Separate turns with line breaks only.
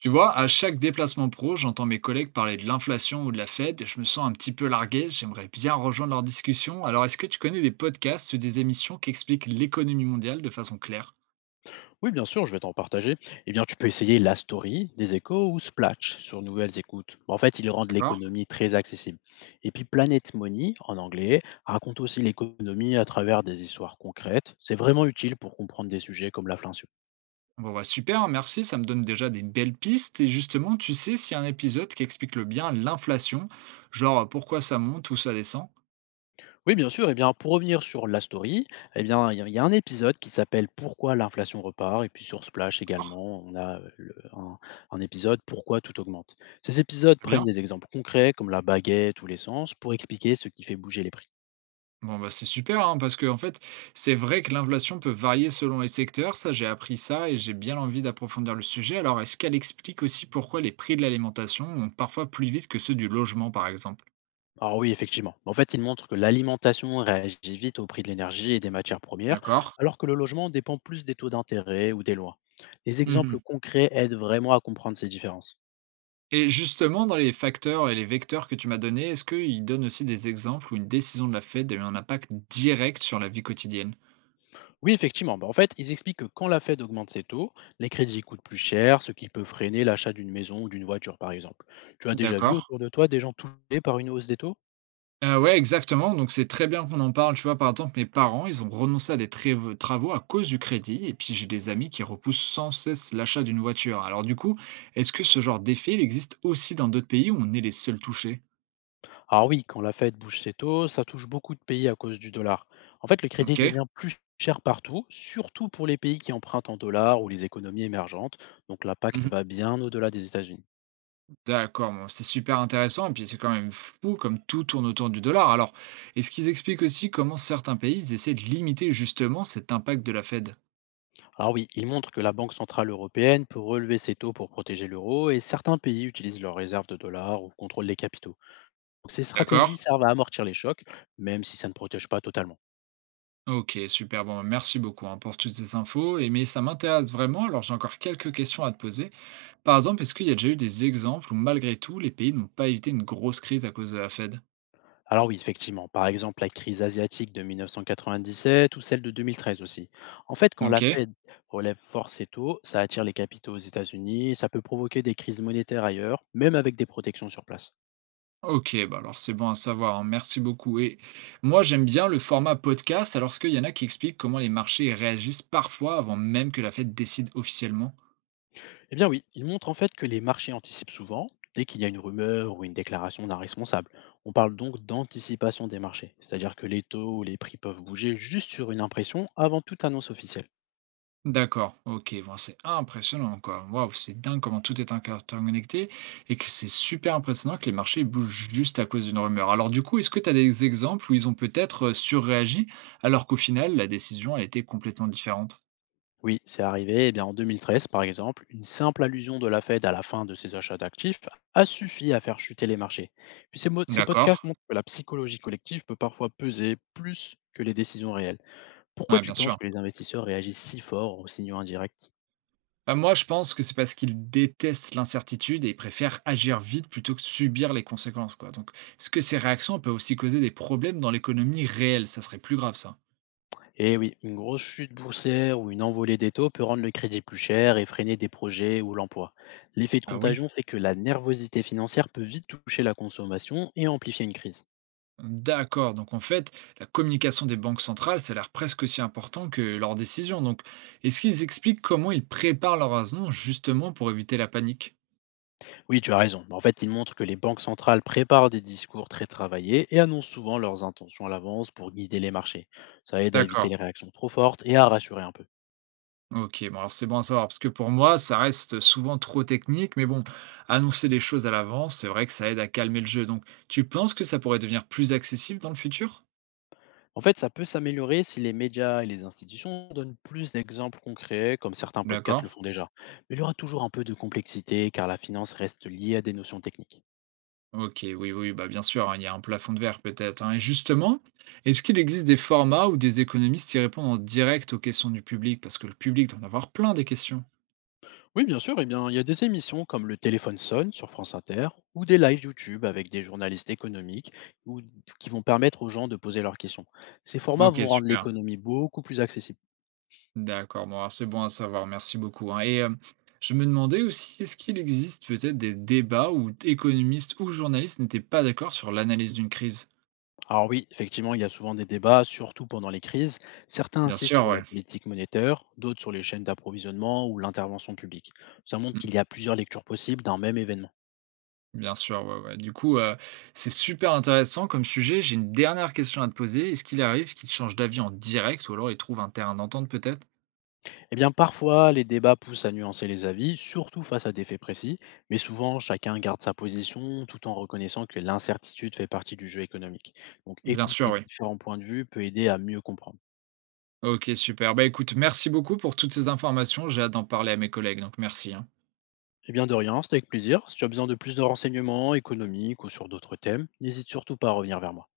Tu vois, à chaque déplacement pro, j'entends mes collègues parler de l'inflation ou de la Fed et je me sens un petit peu largué. J'aimerais bien rejoindre leur discussion. Alors, est-ce que tu connais des podcasts ou des émissions qui expliquent l'économie mondiale de façon claire?
Oui, bien sûr, je vais t'en partager. Eh bien, tu peux essayer La Story, des échos ou Splatch sur Nouvelles Écoutes. En fait, ils rendent
D'accord?
l'économie très accessible. Et puis Planet Money, en anglais, raconte aussi l'économie à travers des histoires concrètes. C'est vraiment utile pour comprendre des sujets comme l'inflation.
Bon, bah super, merci. Ça me donne déjà des belles pistes. Et justement, tu sais s'il y a un épisode qui explique le bien l'inflation, genre pourquoi ça monte ou ça descend?
Oui, bien sûr. Eh bien, pour revenir sur La Story, eh bien, il y a un épisode qui s'appelle Pourquoi l'inflation repart. Et puis sur Splash
D'accord?
également, on a un épisode Pourquoi tout augmente. Ces épisodes
Très
prennent
bien.
des exemples concrets comme la baguette ou l'essence pour expliquer ce qui fait bouger les prix.
Bon, bah, c'est super, hein, parce que en fait, c'est vrai que l'inflation peut varier selon les secteurs. Ça, j'ai appris ça et j'ai bien envie d'approfondir le sujet. Alors, est-ce qu'elle explique aussi pourquoi les prix de l'alimentation montent parfois plus vite que ceux du logement, par exemple?
Alors oui, effectivement. En fait, il montre que l'alimentation réagit vite au prix de l'énergie et des matières premières,
D'accord?
alors que le logement dépend plus des taux d'intérêt ou des lois. Les exemples
Mhm.
concrets aident vraiment à comprendre ces différences.
Et justement, dans les facteurs et les vecteurs que tu m'as donnés, est-ce qu'ils donnent aussi des exemples où une décision de la Fed a eu un impact direct sur la vie quotidienne?
Oui, effectivement. Bah, en fait, ils expliquent que quand la Fed augmente ses taux, les crédits coûtent plus cher, ce qui peut freiner l'achat d'une maison ou d'une voiture, par exemple. Tu as déjà vu
D'accord?
autour de toi des gens touchés par une hausse des taux?
Ouais, exactement, donc c'est très bien qu'on en parle, tu vois? Par exemple, mes parents, ils ont renoncé à des trév travaux à cause du crédit et puis j'ai des amis qui repoussent sans cesse l'achat d'une voiture. Alors du coup, est-ce que ce genre d'effet, il existe aussi dans d'autres pays où on est les seuls touchés?
Ah oui, quand la Fed bouge ses taux, ça touche beaucoup de pays à cause du dollar. En fait, le crédit
OK.
devient plus cher partout, surtout pour les pays qui empruntent en dollars ou les économies émergentes. Donc l'impact
Mmh.
va bien au-delà des États-Unis.
D'accord, bon, c'est super intéressant et puis c'est quand même fou comme tout tourne autour du dollar. Alors, est-ce qu'ils expliquent aussi comment certains pays, ils essaient de limiter justement cet impact de la Fed?
Alors oui, il montre que la Banque centrale européenne peut relever ses taux pour protéger l'euro et certains pays utilisent leurs réserves de dollars ou contrôlent les capitaux. Donc ces
D'accord.
stratégies servent à amortir les chocs, même si ça ne protège pas totalement.
Ok, super. Bon, merci beaucoup hein, pour toutes ces infos. Et, mais ça m'intéresse vraiment. Alors, j'ai encore quelques questions à te poser. Par exemple, est-ce qu'il y a déjà eu des exemples où, malgré tout, les pays n'ont pas évité une grosse crise à cause de la Fed?
Alors oui, effectivement, par exemple la crise asiatique de 1997 ou celle de 2013 aussi. En fait, quand la
Ok.
Fed relève fort ses taux, ça attire les capitaux aux États-Unis, ça peut provoquer des crises monétaires ailleurs, même avec des protections sur place.
Ok, bah alors c'est bon à savoir, hein, merci beaucoup. Et moi, j'aime bien le format podcast, alors qu'il y en a qui expliquent comment les marchés réagissent parfois avant même que la Fed décide officiellement.
Eh bien oui, il montre en fait que les marchés anticipent souvent dès qu'il y a une rumeur ou une déclaration d'un responsable. On parle donc d'anticipation des marchés, c'est-à-dire que les taux ou les prix peuvent bouger juste sur une impression avant toute annonce officielle.
D'accord, OK, bon, c'est impressionnant, quoi. Waouh, c'est dingue comment tout est interconnecté et que c'est super impressionnant que les marchés bougent juste à cause d'une rumeur. Alors du coup, est-ce que tu as des exemples où ils ont peut-être surréagi alors qu'au final, la décision, elle était complètement différente?
Oui, c'est arrivé. Eh bien, en 2013, par exemple, une simple allusion de la Fed à la fin de ses achats d'actifs a suffi à faire chuter les marchés. Puis ces, ces
D'accord.
podcasts montrent que la psychologie collective peut parfois peser plus que les décisions réelles. Pourquoi
Ouais,
tu
bien
penses
sûr.
que les investisseurs réagissent si fort aux signaux indirects?
Bah, moi, je pense que c'est parce qu'ils détestent l'incertitude et ils préfèrent agir vite plutôt que subir les conséquences, quoi. Donc, est-ce que ces réactions peuvent aussi causer des problèmes dans l'économie réelle? Ça serait plus grave, ça.
Eh oui, une grosse chute boursière ou une envolée des taux peut rendre le crédit plus cher et freiner des projets ou l'emploi. L'effet de
Ah oui.
contagion fait que la nervosité financière peut vite toucher la consommation et amplifier une crise.
D'accord. Donc en fait, la communication des banques centrales, ça a l'air presque aussi important que leurs décisions. Donc, est-ce qu'ils expliquent comment ils préparent leurs annonces justement pour éviter la panique?
Oui, tu as raison. En fait, il montre que les banques centrales préparent des discours très travaillés et annoncent souvent leurs intentions à l'avance pour guider les marchés. Ça aide à éviter
D'accord.
les réactions trop fortes et à rassurer un peu.
Ok, bon alors c'est bon à savoir, parce que pour moi, ça reste souvent trop technique, mais bon, annoncer les choses à l'avance, c'est vrai que ça aide à calmer le jeu. Donc, tu penses que ça pourrait devenir plus accessible dans le futur?
En fait, ça peut s'améliorer si les médias et les institutions donnent plus d'exemples concrets, comme certains podcasts
D'accord.
le font déjà. Mais il y aura toujours un peu de complexité car la finance reste liée à des notions techniques.
OK, oui, oui, bah, bien sûr, hein, il y a un plafond de verre peut-être, hein. Et justement, est-ce qu'il existe des formats où des économistes y répondent en direct aux questions du public? Parce que le public doit en avoir plein des questions.
Oui, bien sûr. Eh bien, il y a des émissions comme Le Téléphone sonne sur France Inter ou des lives YouTube avec des journalistes économiques ou, qui vont permettre aux gens de poser leurs questions. Ces formats
OK,
vont rendre
super.
l'économie beaucoup plus accessible.
D'accord, bon, alors c'est bon à savoir, merci beaucoup, hein. Et je me demandais aussi, est-ce qu'il existe peut-être des débats où économistes ou journalistes n'étaient pas d'accord sur l'analyse d'une crise?
Alors oui, effectivement, il y a souvent des débats, surtout pendant les crises. Certains
Bien
insistent
sûr,
sur
ouais.
la politique monétaire, d'autres sur les chaînes d'approvisionnement ou l'intervention publique. Ça montre qu'il y a plusieurs lectures possibles d'un même événement.
Bien sûr, ouais, ouais. Du coup, c'est super intéressant comme sujet. J'ai une dernière question à te poser. Est-ce qu'il arrive qu'ils changent d'avis en direct ou alors ils trouvent un terrain d'entente peut-être?
Eh bien, parfois, les débats poussent à nuancer les avis, surtout face à des faits précis, mais souvent, chacun garde sa position tout en reconnaissant que l'incertitude fait partie du jeu économique. Donc,
Bien sûr,
écouter
oui.
différents points de vue peut aider à mieux comprendre.
OK, super. Bah, écoute, merci beaucoup pour toutes ces informations. J'ai hâte d'en parler à mes collègues, donc merci, hein.
Eh bien, de rien, c'était avec plaisir. Si tu as besoin de plus de renseignements économiques ou sur d'autres thèmes, n'hésite surtout pas à revenir vers moi.